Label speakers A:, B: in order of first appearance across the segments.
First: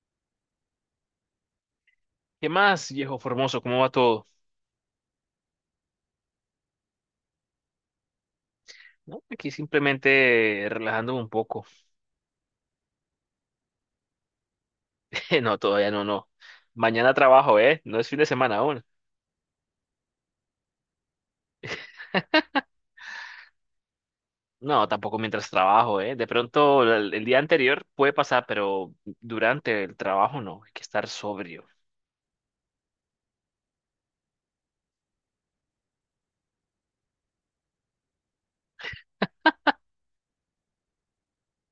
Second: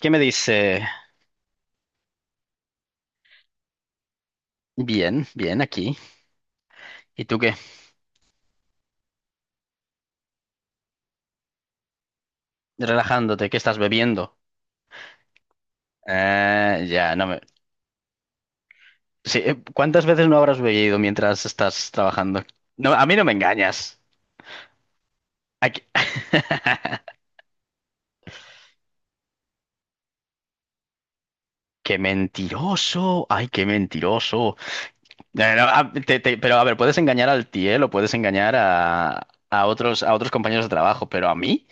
A: ¿Qué me dice?
B: ¿Qué más, viejo Formoso? ¿Cómo va todo?
A: Bien, bien, aquí. ¿Y tú qué?
B: No, aquí simplemente relajándome un poco.
A: Relajándote, ¿qué estás bebiendo?
B: No, todavía no, no.
A: Ya,
B: Mañana
A: no me...
B: trabajo, ¿eh? No es fin de semana aún.
A: Sí, ¿cuántas veces no habrás bebido mientras estás trabajando? No, a mí no me engañas.
B: No, tampoco mientras
A: Aquí-
B: trabajo, ¿eh? De pronto el día anterior puede pasar, pero durante el trabajo no. Hay que estar sobrio.
A: ¡Qué mentiroso! ¡Ay, qué mentiroso! No, ah, te- te- Pero a ver, puedes engañar al tiel o puedes engañar a otros compañeros de trabajo, pero a mí,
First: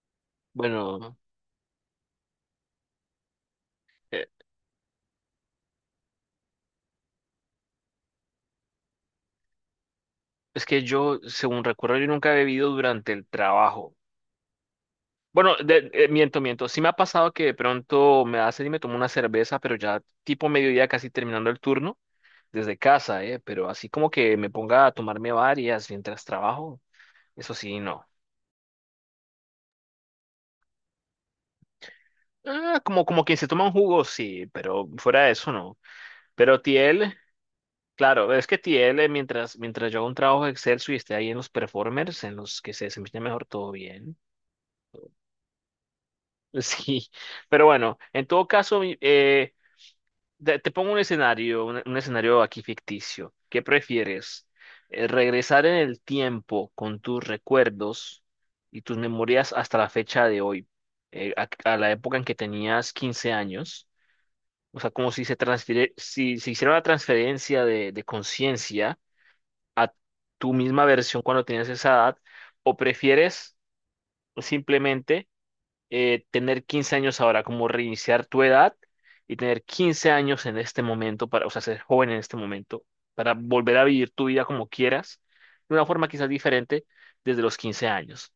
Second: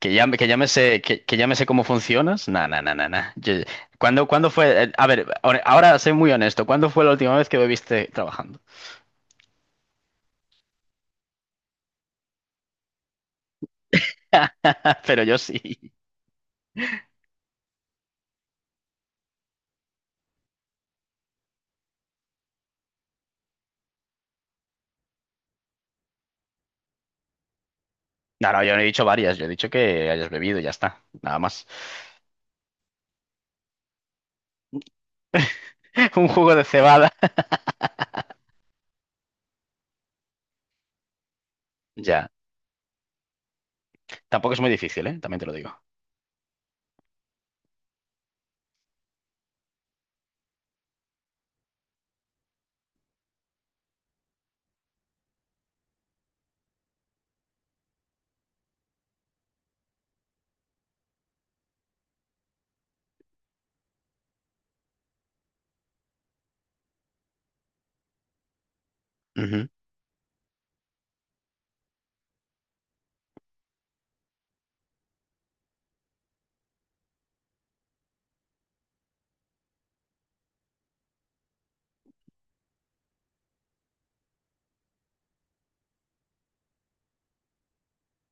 A: Que ya me sé,
B: Bueno,
A: que ya me sé cómo funcionas. Nah, nah, nah, nah, nah. ¿Cuándo,
B: eh,
A: cuándo fue? A ver, ahora soy muy honesto. ¿Cuándo fue la última vez que bebiste trabajando?
B: es que yo, según recuerdo, yo nunca he bebido durante el trabajo.
A: Pero yo
B: Bueno,
A: sí.
B: miento, miento. Sí me ha pasado que de pronto me hace y me tomo una cerveza, pero ya tipo mediodía casi terminando el turno, desde casa, ¿eh? Pero así como que me ponga a tomarme varias mientras trabajo, eso sí, no.
A: No, no, yo no he dicho varias. Yo he dicho que hayas bebido y ya está. Nada más.
B: Ah, como quien se toma un jugo, sí, pero fuera de eso, no.
A: Un jugo
B: Pero
A: de cebada.
B: Tiel, claro, es que Tiel, mientras yo hago un trabajo excelso y esté ahí en los performers,
A: Ya.
B: en los que se desempeña mejor todo bien.
A: Tampoco es muy difícil, ¿eh? También te lo digo.
B: Sí, pero bueno, en todo caso, te pongo un escenario, un escenario aquí ficticio. ¿Qué prefieres? ¿Regresar en el tiempo con tus recuerdos y tus memorias hasta la fecha de hoy, a la época en que tenías 15 años? O sea, como si se transfiere, si se hiciera una transferencia de conciencia
A: Ujú.
B: a tu misma versión cuando tenías esa edad, o prefieres simplemente tener 15 años ahora, como reiniciar tu edad y tener 15 años en este momento, para, o sea, ser joven en este momento, para volver a vivir tu vida como quieras, de una forma quizás diferente desde los 15 años.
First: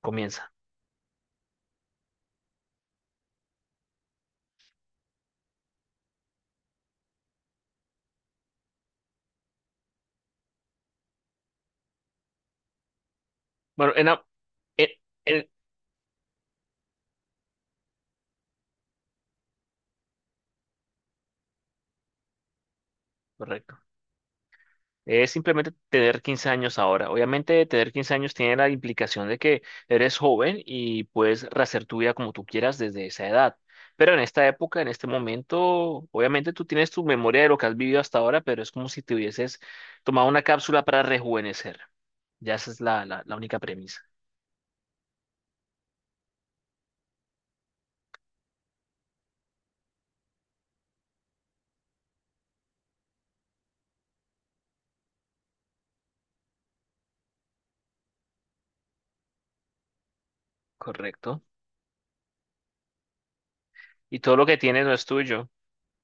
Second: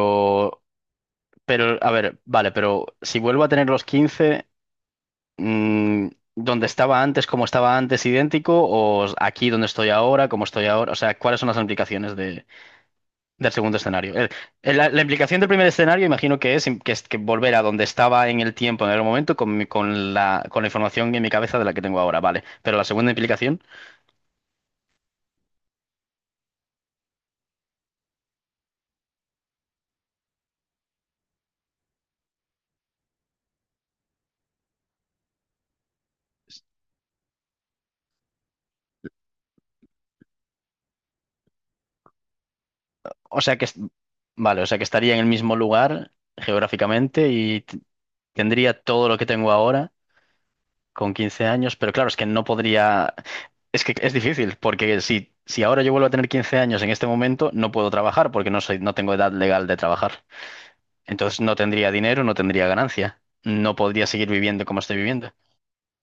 B: Comienza.
A: pero, a ver, vale, pero si vuelvo a tener los 15 mm, ¿dónde estaba antes, como estaba antes, idéntico? ¿O aquí donde estoy ahora, como estoy ahora? O sea, ¿cuáles son las implicaciones de... del segundo
B: Bueno, en,
A: escenario?
B: a- en,
A: La, la implicación del
B: en-
A: primer escenario, imagino que es, que es que volver a donde estaba en el tiempo, en el momento, con la información en mi cabeza de la que tengo ahora, vale. Pero la segunda implicación,
B: correcto. Es simplemente tener 15 años ahora. Obviamente, tener 15 años tiene la implicación de que eres joven y puedes rehacer tu vida como tú quieras desde esa edad. Pero en esta época, en este momento, obviamente tú tienes tu memoria de lo que has vivido hasta ahora, pero es como si te hubieses tomado una cápsula para rejuvenecer. Ya esa es la
A: o
B: única
A: sea que,
B: premisa.
A: vale, o sea que estaría en el mismo lugar geográficamente y tendría todo lo que tengo ahora con 15 años, pero claro, es que no podría, es que es difícil, porque si ahora yo vuelvo a tener 15 años en este momento, no puedo trabajar porque no soy, no tengo edad legal de trabajar. Entonces
B: Correcto.
A: no tendría dinero, no tendría ganancia. No podría
B: Y
A: seguir
B: todo lo que
A: viviendo como
B: tienes no
A: estoy
B: es
A: viviendo.
B: tuyo.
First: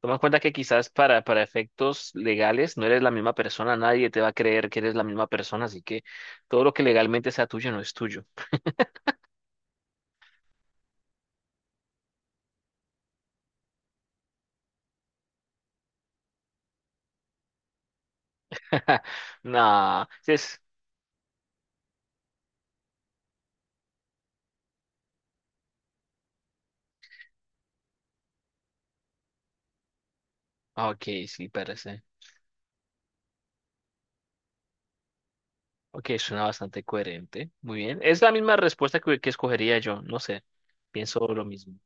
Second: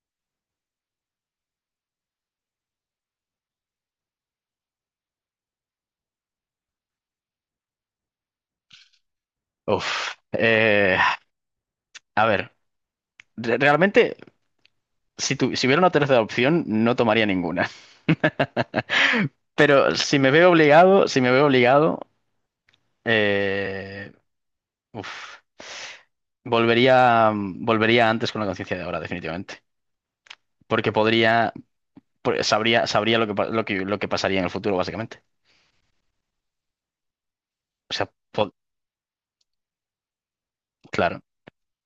B: Toma en cuenta que quizás para efectos legales no eres la misma persona, nadie te va a creer que eres la misma persona, así que todo lo que legalmente sea tuyo no es tuyo.
A: Uf. A ver, realmente, si hubiera una tercera opción, no tomaría ninguna. Pero
B: Nah,
A: si me
B: sí
A: veo
B: es...
A: obligado, si me veo obligado, eh, uf, volvería antes con la conciencia de ahora, definitivamente. Porque
B: Ok, sí,
A: podría,
B: parece.
A: sabría, sabría lo que, lo que, lo que pasaría en el futuro, básicamente.
B: Ok, suena bastante coherente. Muy
A: O
B: bien.
A: sea,
B: Es la misma respuesta que escogería yo, no sé.
A: claro.
B: Pienso lo mismo.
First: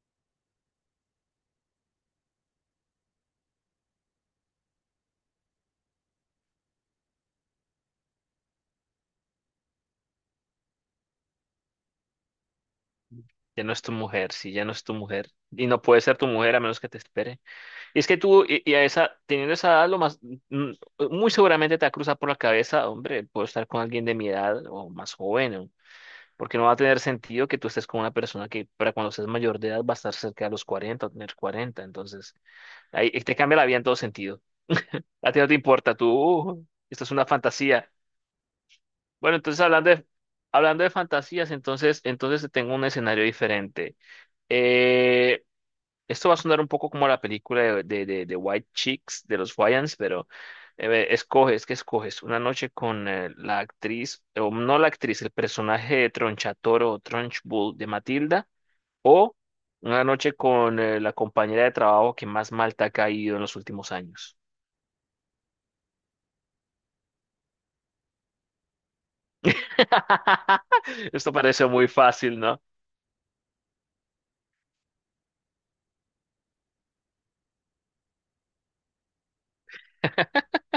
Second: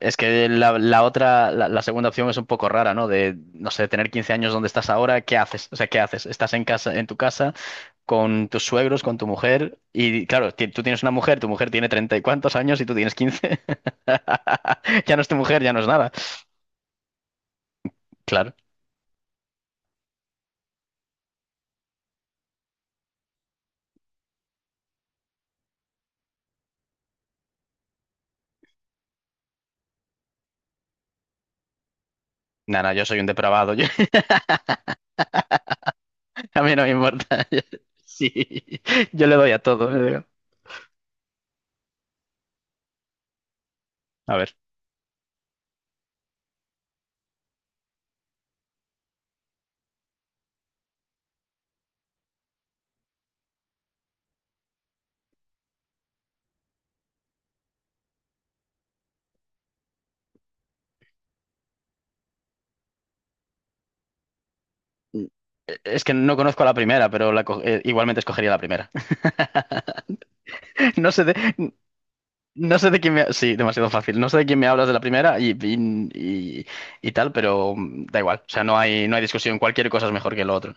A: Es que la otra, la segunda opción es un poco rara, ¿no? De, no sé, tener 15 años donde estás ahora, ¿qué haces? O sea, ¿qué haces? Estás en casa, en tu casa, con tus suegros, con tu mujer, y claro, tú tienes una mujer, tu mujer tiene treinta y cuantos años y tú tienes 15.
B: Ya no es tu mujer, sí, ya no es tu
A: Ya no es
B: mujer.
A: tu mujer,
B: Y
A: ya
B: no
A: no es
B: puede
A: nada.
B: ser tu mujer a menos que te espere. Y es que tú,
A: Claro.
B: y a esa, teniendo esa edad, lo más, mm, muy seguramente te va a cruzar por la cabeza, hombre, puedo estar con alguien de mi edad o más joven, porque no va a tener sentido que tú estés con una persona que para cuando seas mayor de edad va a estar cerca de los 40 o tener 40 entonces
A: Nada, yo
B: ahí
A: soy un
B: te cambia la
A: depravado,
B: vida en todo sentido. A ti no te importa, tú,
A: A mí no me
B: Esto es una
A: importa.
B: fantasía.
A: Sí, yo le
B: Bueno,
A: doy a
B: entonces hablando
A: todo, le
B: de,
A: digo.
B: hablando de fantasías, entonces tengo un escenario diferente.
A: A ver,
B: Eh, Esto va a sonar un poco como la película de White Chicks de los Wayans, pero escoges, ¿qué escoges? Una noche con la actriz, o no la actriz, el personaje de Tronchatoro o Trunchbull de Matilda, o una noche con la compañera de trabajo que más mal te ha caído en los últimos años.
A: es que no conozco a la primera, pero igualmente escogería la primera. No sé,
B: Esto parece muy fácil, ¿no?
A: no sé de quién me... Sí, demasiado fácil. No sé de quién me hablas de la primera y tal, pero da igual. O sea, no hay, no hay discusión. Cualquier cosa es mejor que lo otro.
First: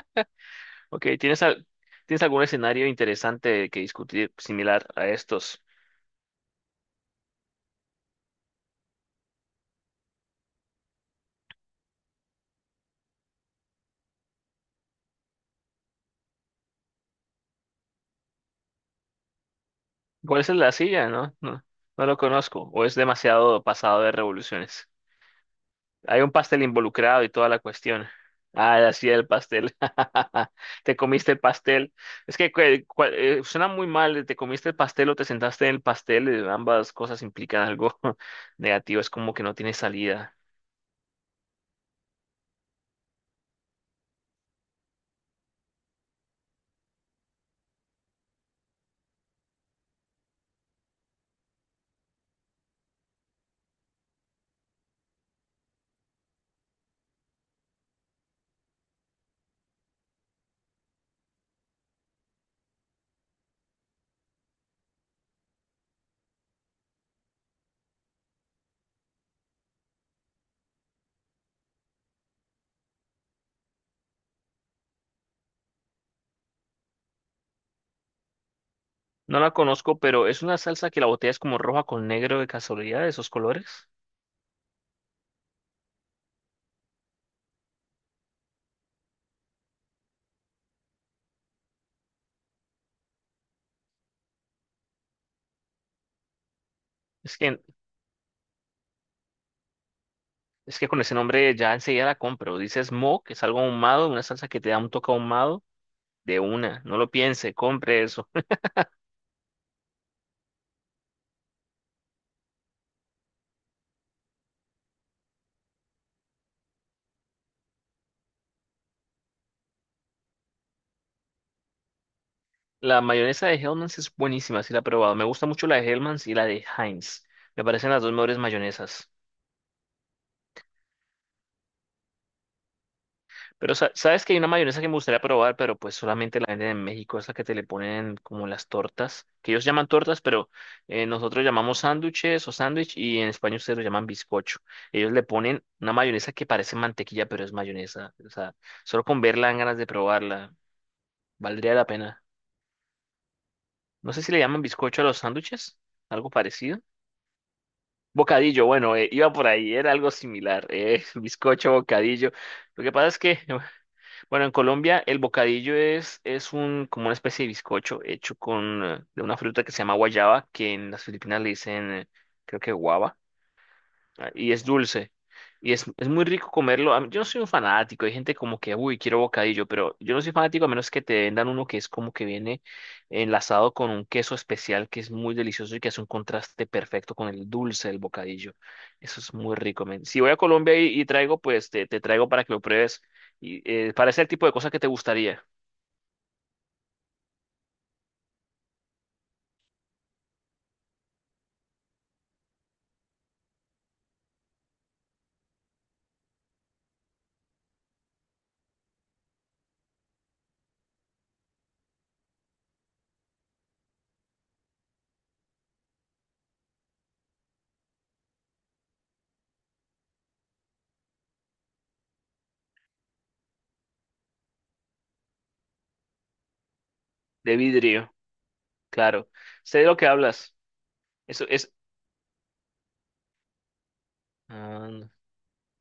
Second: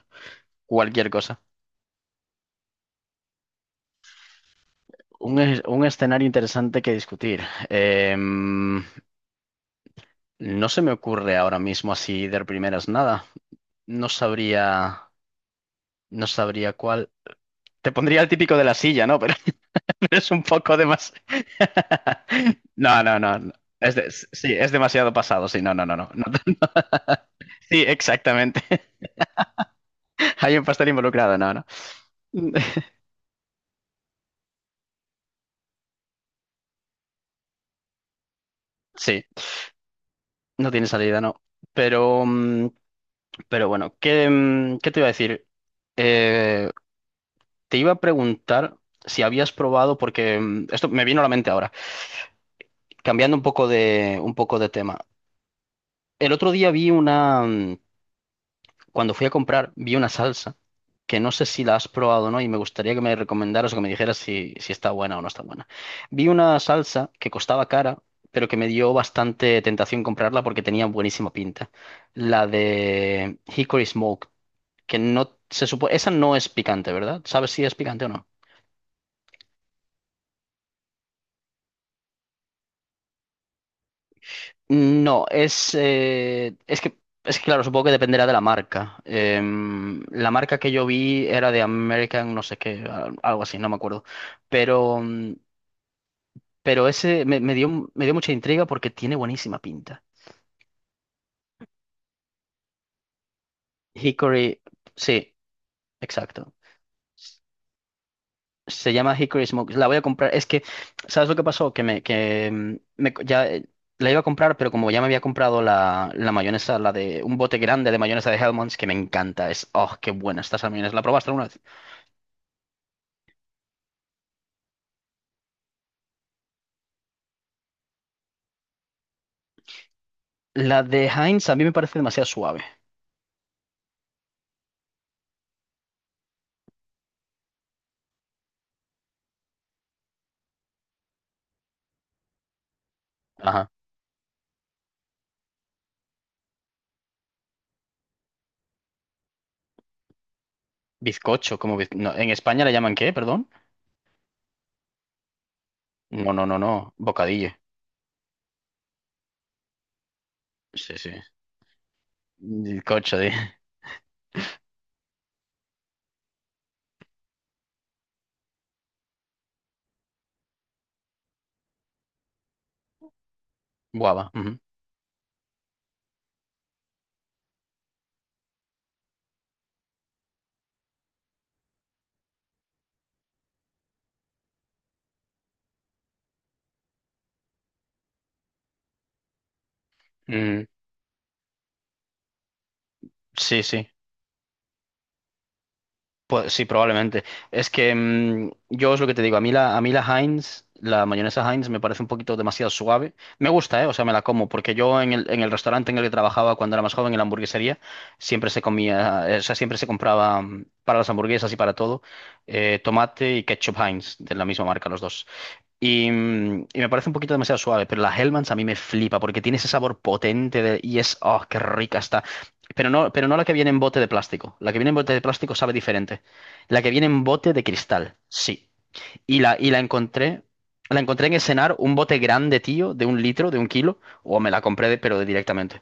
B: Ok,
A: Cualquier cosa.
B: ¿tienes algún escenario interesante que discutir similar a
A: Un,
B: estos?
A: un escenario interesante que discutir. Em, no se me ocurre ahora mismo así de primeras nada. No sabría, no sabría cuál. Te pondría el típico de la silla, ¿no? Pero es
B: ¿Cuál
A: un
B: es el de la
A: poco de
B: silla?
A: más...
B: No, no, no lo conozco. O es
A: No, no, no, no.
B: demasiado pasado de
A: Sí, es
B: revoluciones.
A: demasiado pasado. Sí, no, no, no, no.
B: Hay un pastel involucrado y toda la
A: Sí,
B: cuestión.
A: exactamente.
B: Ah, la silla del pastel.
A: Hay un pastel
B: Te comiste
A: involucrado,
B: el
A: no, no.
B: pastel. Es que suena muy mal. Te comiste el pastel o te sentaste en el pastel. Ambas cosas implican algo negativo. Es
A: Sí,
B: como que no tiene salida.
A: no tiene salida, no. Pero, mm, pero bueno, ¿qué, qué te iba a decir? Eh, Te iba a preguntar si habías probado, porque esto me vino a la mente ahora, cambiando un poco de tema. El otro día vi una, cuando fui a comprar, vi una salsa que no sé si la has probado o no y me gustaría que me recomendaras o que me dijeras si, si está buena o no está buena. Vi una salsa que costaba cara, pero que me dio bastante tentación comprarla porque tenía buenísima pinta. La de Hickory Smoke, que no se supone... Esa no es picante, ¿verdad? ¿Sabes si es picante o no?
B: No la conozco, pero es una salsa que la botella es como roja con negro de casualidad, de esos colores.
A: No, es que, claro, supongo que dependerá de la marca. La marca que yo vi era de American, no sé qué, algo así, no me acuerdo. Pero, mm, pero ese
B: Es
A: me,
B: que,
A: me dio mucha intriga porque tiene buenísima pinta.
B: es que con ese nombre ya enseguida la compro. Dices mo, que es algo ahumado, una salsa que
A: Hickory,
B: te da un toque
A: sí,
B: ahumado. De
A: exacto.
B: una, no lo piense, compre eso.
A: Se llama Hickory Smoke. La voy a comprar. Es que, ¿sabes lo que pasó? Que me, que mm, me co- ya la iba a comprar, pero como ya me había comprado la, la mayonesa, la de un bote grande de mayonesa de Hellmann's, que me encanta. Es, oh, qué buena está esa mayonesa. ¿La probaste alguna vez?
B: La mayonesa de Hellmann's es buenísima, si la he probado. Me gusta mucho la de Hellmann's y la de Heinz. Me parecen las dos mejores mayonesas.
A: La de Heinz a mí me parece demasiado suave.
B: Pero sabes que hay una mayonesa que me gustaría probar, pero pues solamente la venden en México, esa que te le ponen como las tortas, que ellos llaman tortas, pero nosotros llamamos sándwiches o sándwich y en España
A: Ajá.
B: ustedes lo llaman bizcocho. Ellos le ponen una mayonesa que parece mantequilla, pero es mayonesa. O sea, solo con verla dan ganas de probarla.
A: Bizcocho,
B: Valdría
A: como
B: la
A: no,
B: pena.
A: en España le llaman ¿qué? Perdón.
B: No sé si le llaman bizcocho a los sándwiches, algo
A: No, no, no,
B: parecido.
A: no. Bocadillo.
B: Bocadillo, bueno, iba por ahí, era algo similar,
A: Sí, sí.
B: bizcocho, bocadillo. Lo que pasa
A: Bizcocho
B: es
A: de
B: que, bueno, en Colombia el bocadillo es como una especie de bizcocho hecho con, de una fruta que se llama guayaba, que en las Filipinas le dicen, creo que guava ah,
A: guava.
B: y
A: Ujú.
B: es dulce. Y es muy rico comerlo. Yo no soy un fanático. Hay gente como que, uy, quiero bocadillo, pero yo no soy fanático a menos que te vendan uno que es como que viene enlazado con un queso especial que es muy delicioso y que hace un contraste perfecto con el dulce del bocadillo. Eso es muy rico, men. Si voy a
A: Mm,
B: Colombia y traigo, pues te traigo para que lo pruebes. Y
A: sí, sí.
B: para ese tipo de cosas que te gustaría.
A: Pues sí, probablemente. Es que yo es lo que te digo, a mí la Heinz, la mayonesa Heinz me parece un poquito demasiado suave. Me gusta, ¿eh? O sea, me la como, porque yo en el restaurante en el que trabajaba cuando era más joven, en la hamburguesería, siempre se comía, o sea, siempre se compraba para las hamburguesas y para todo, tomate y ketchup Heinz, de la misma marca, los dos. Y, y me parece un poquito demasiado suave, pero la Hellmann's a mí me flipa porque tiene ese sabor potente y es, oh, qué rica está. Pero no la que viene en bote de plástico. La que viene en bote de plástico sabe diferente. La que viene en bote
B: De
A: de
B: vidrio,
A: cristal, sí.
B: claro.
A: Y
B: Sé de lo que hablas.
A: la encontré en el
B: Eso es.
A: cenar un bote grande, tío, de un litro, de un kilo, o me la compré,
B: Ah,
A: pero de directamente.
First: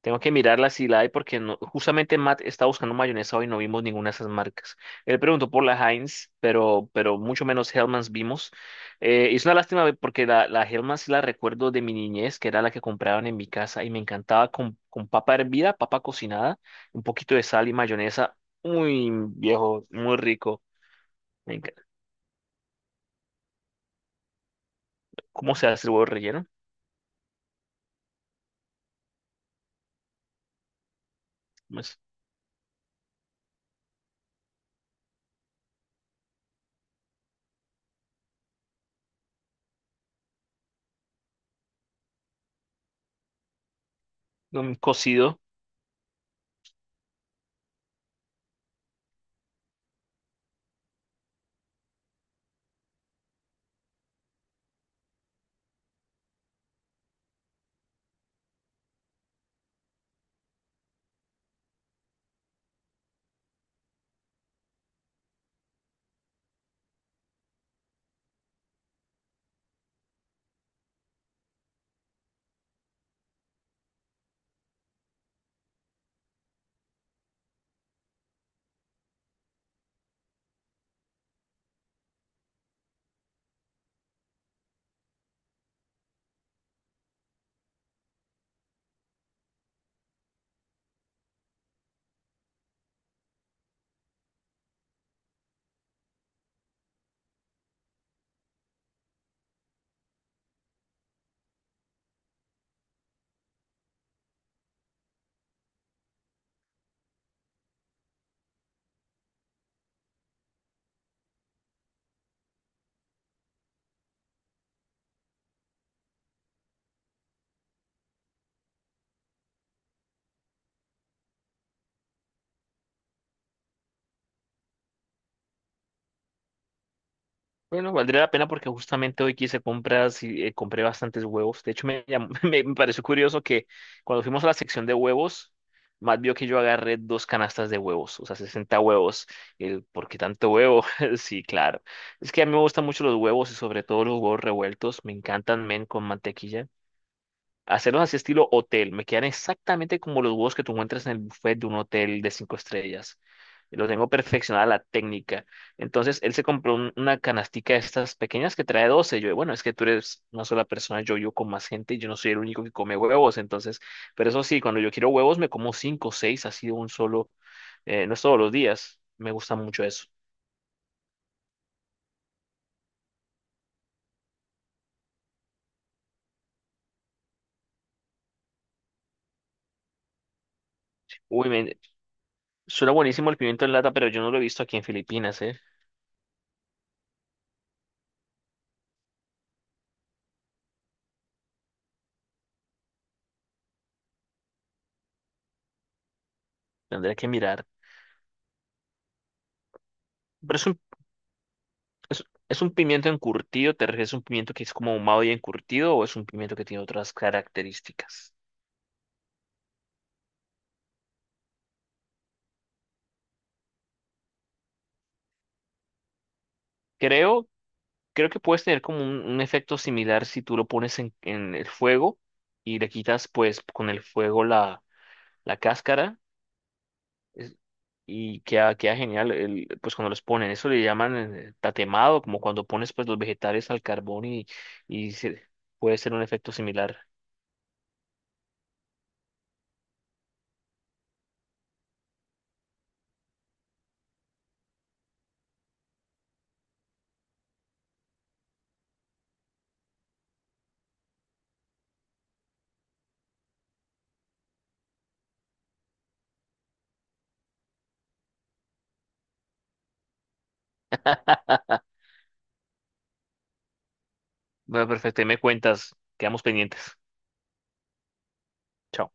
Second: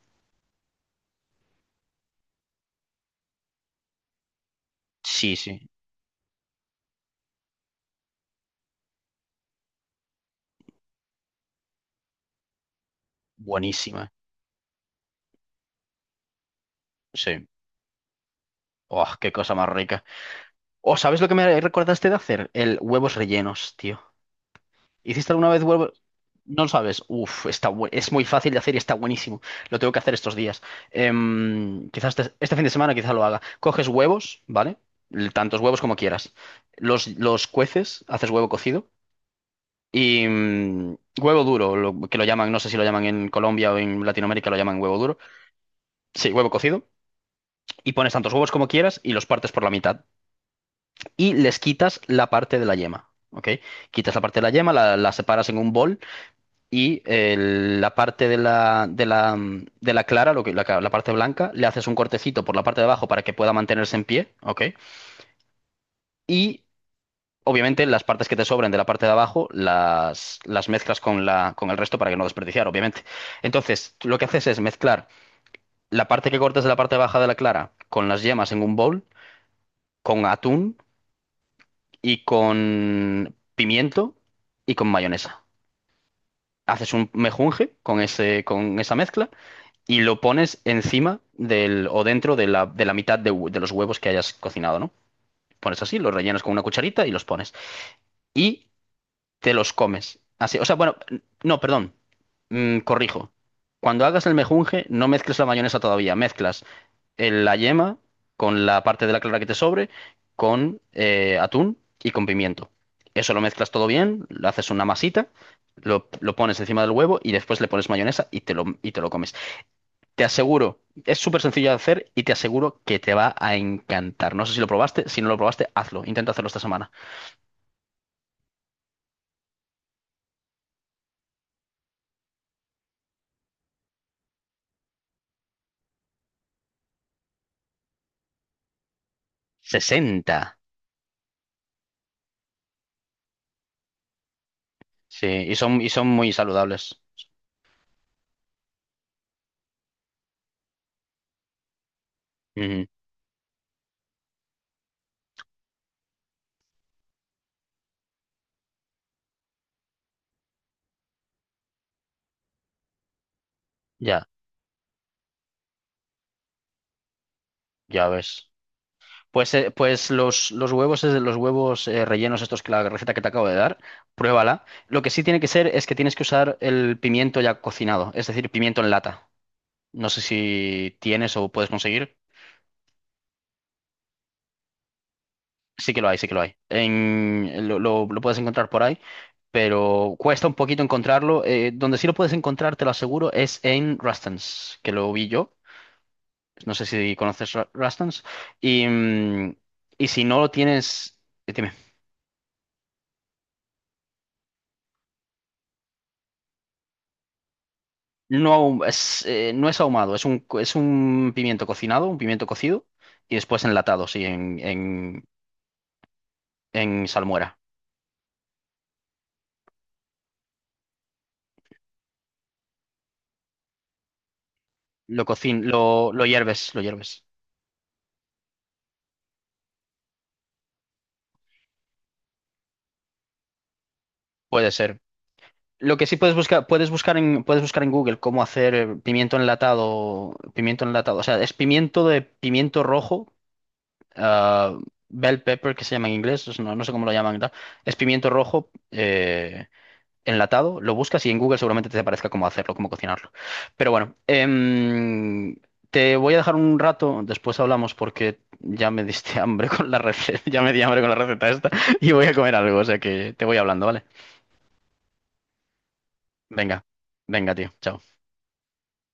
B: tengo que mirarla si la hay porque no, justamente Matt está buscando mayonesa hoy y no vimos ninguna de esas marcas. Él
A: Sí,
B: preguntó por
A: sí,
B: la Heinz, pero mucho menos Hellmann's vimos. Es una lástima porque la Hellmann's sí la recuerdo de mi niñez, que era la que compraban en mi casa y me
A: buenísima,
B: encantaba con papa hervida, papa cocinada, un poquito de
A: sí.
B: sal y mayonesa.
A: Oh,
B: Muy
A: qué cosa más
B: viejo,
A: rica.
B: muy rico.
A: Oh, ¿sabes lo que
B: Me
A: me
B: encanta.
A: recordaste de hacer? El huevos rellenos, tío. ¿Hiciste alguna
B: ¿Cómo
A: vez
B: se hace el
A: huevos?
B: huevo relleno?
A: No lo sabes. Uf, es muy fácil de hacer y está buenísimo. Lo tengo que hacer estos días.
B: Pues,
A: Este fin de semana quizás lo haga. Coges huevos, ¿vale? Tantos huevos como quieras. Los cueces, haces huevo cocido y huevo duro, que lo llaman, no sé si lo llaman en Colombia o en Latinoamérica, lo
B: no, un
A: llaman huevo duro.
B: cocido.
A: Sí, huevo cocido. Y pones tantos huevos como quieras y los partes por la mitad. Y les quitas la parte de la yema, ¿ok? Quitas la parte de la yema, la separas en un bol y la parte de la, de la, de la clara, lo que, la parte blanca, le haces un cortecito por la parte de abajo para que pueda mantenerse en pie, ¿ok? Y obviamente las partes que te sobren de la parte de abajo las mezclas con, la, con el resto para que no desperdiciar, obviamente. Entonces, lo que haces es mezclar la parte que cortas de la parte baja de la clara con las yemas en un bowl, con atún y con pimiento y con mayonesa. Haces un mejunje con ese, con esa mezcla y lo pones encima del o dentro de la mitad de, de los huevos que hayas cocinado, ¿no? Pones así, los rellenas con una cucharita y los pones. Y te los comes. Así, o sea, bueno, no, perdón. Corrijo. Cuando hagas el mejunje, no mezcles la mayonesa todavía. Mezclas la yema con la parte de la clara que te sobre, con atún y con pimiento. Eso lo mezclas todo bien, lo haces una masita, lo pones encima del huevo y después le pones mayonesa y te lo comes. Te aseguro, es súper sencillo de hacer y te aseguro que te va a encantar. No sé si lo probaste, si no lo probaste, hazlo. Intenta hacerlo esta semana.
B: Bueno, valdría la pena porque justamente hoy quise compras y compré bastantes huevos. De hecho, me pareció curioso que cuando fuimos a la sección de huevos, Matt vio que yo agarré dos canastas de huevos, o sea, 60 huevos. El, ¿por qué tanto
A: 60.
B: huevo? Sí, claro. Es que a mí me gustan mucho los huevos y sobre todo los huevos revueltos. Me
A: Sí,
B: encantan, men,
A: y
B: con
A: son muy
B: mantequilla.
A: saludables.
B: Hacerlos así estilo hotel. Me quedan exactamente como los huevos que tú encuentras en el buffet de un hotel de cinco
A: Ujú.
B: estrellas. Lo tengo perfeccionada la técnica. Entonces, él se compró una canastica de estas pequeñas que trae 12. Yo, bueno, es que tú eres una sola persona, yo con más gente y yo no soy el único que come huevos. Entonces,
A: Ya,
B: pero eso sí, cuando yo quiero huevos, me como cinco o seis, así de un solo,
A: ya
B: no es todos
A: ves.
B: los días. Me
A: Pues,
B: gusta mucho eso.
A: pues los huevos, los huevos rellenos, estos que la receta que te acabo de dar, pruébala. Lo que sí tiene que ser es que tienes que usar el pimiento ya cocinado, es decir, pimiento en lata. No sé si tienes
B: Uy,
A: o puedes
B: men,
A: conseguir.
B: suena buenísimo el pimiento en lata, pero yo no lo he visto aquí en Filipinas, ¿eh?
A: Sí que lo hay, sí que lo hay. Lo, lo puedes encontrar por ahí, pero cuesta un poquito encontrarlo. Donde sí lo puedes encontrar, te lo aseguro, es en Rustans, que lo vi yo. No sé si
B: Tendré que
A: conoces
B: mirar.
A: Rustans. Y, y si no lo
B: Pero es un
A: tienes, dime.
B: ¿Es, es un pimiento encurtido? ¿Te refieres a un pimiento que es como ahumado y encurtido o es un pimiento que tiene otras características?
A: No, no es ahumado, es un, es un pimiento cocinado, un pimiento cocido, y después enlatado, sí, en
B: Creo,
A: salmuera.
B: creo que puedes tener como un efecto similar si tú lo pones en el fuego y le quitas pues con el fuego la, la cáscara
A: Lo hierves, lo hierves.
B: es- y queda genial el, pues cuando los ponen. Eso le llaman tatemado, como cuando pones pues los vegetales al carbón
A: Puede ser.
B: y se-
A: Lo
B: puede
A: que
B: ser
A: sí
B: un efecto similar.
A: puedes buscar en Google cómo hacer pimiento enlatado, o sea, es pimiento de pimiento rojo, ah, bell pepper que se llama en inglés, no, no sé cómo lo llaman, y tal. Es pimiento rojo enlatado, lo buscas y en Google seguramente te aparezca cómo hacerlo, cómo cocinarlo. Pero bueno, te voy a dejar un rato, después hablamos porque ya me diste hambre con la receta, ya me di hambre con la receta esta y voy a comer algo, o sea que te voy hablando, ¿vale?
B: Bueno, perfecto, ahí me cuentas, quedamos pendientes.
A: Venga, venga, tío, chao.
B: Chao.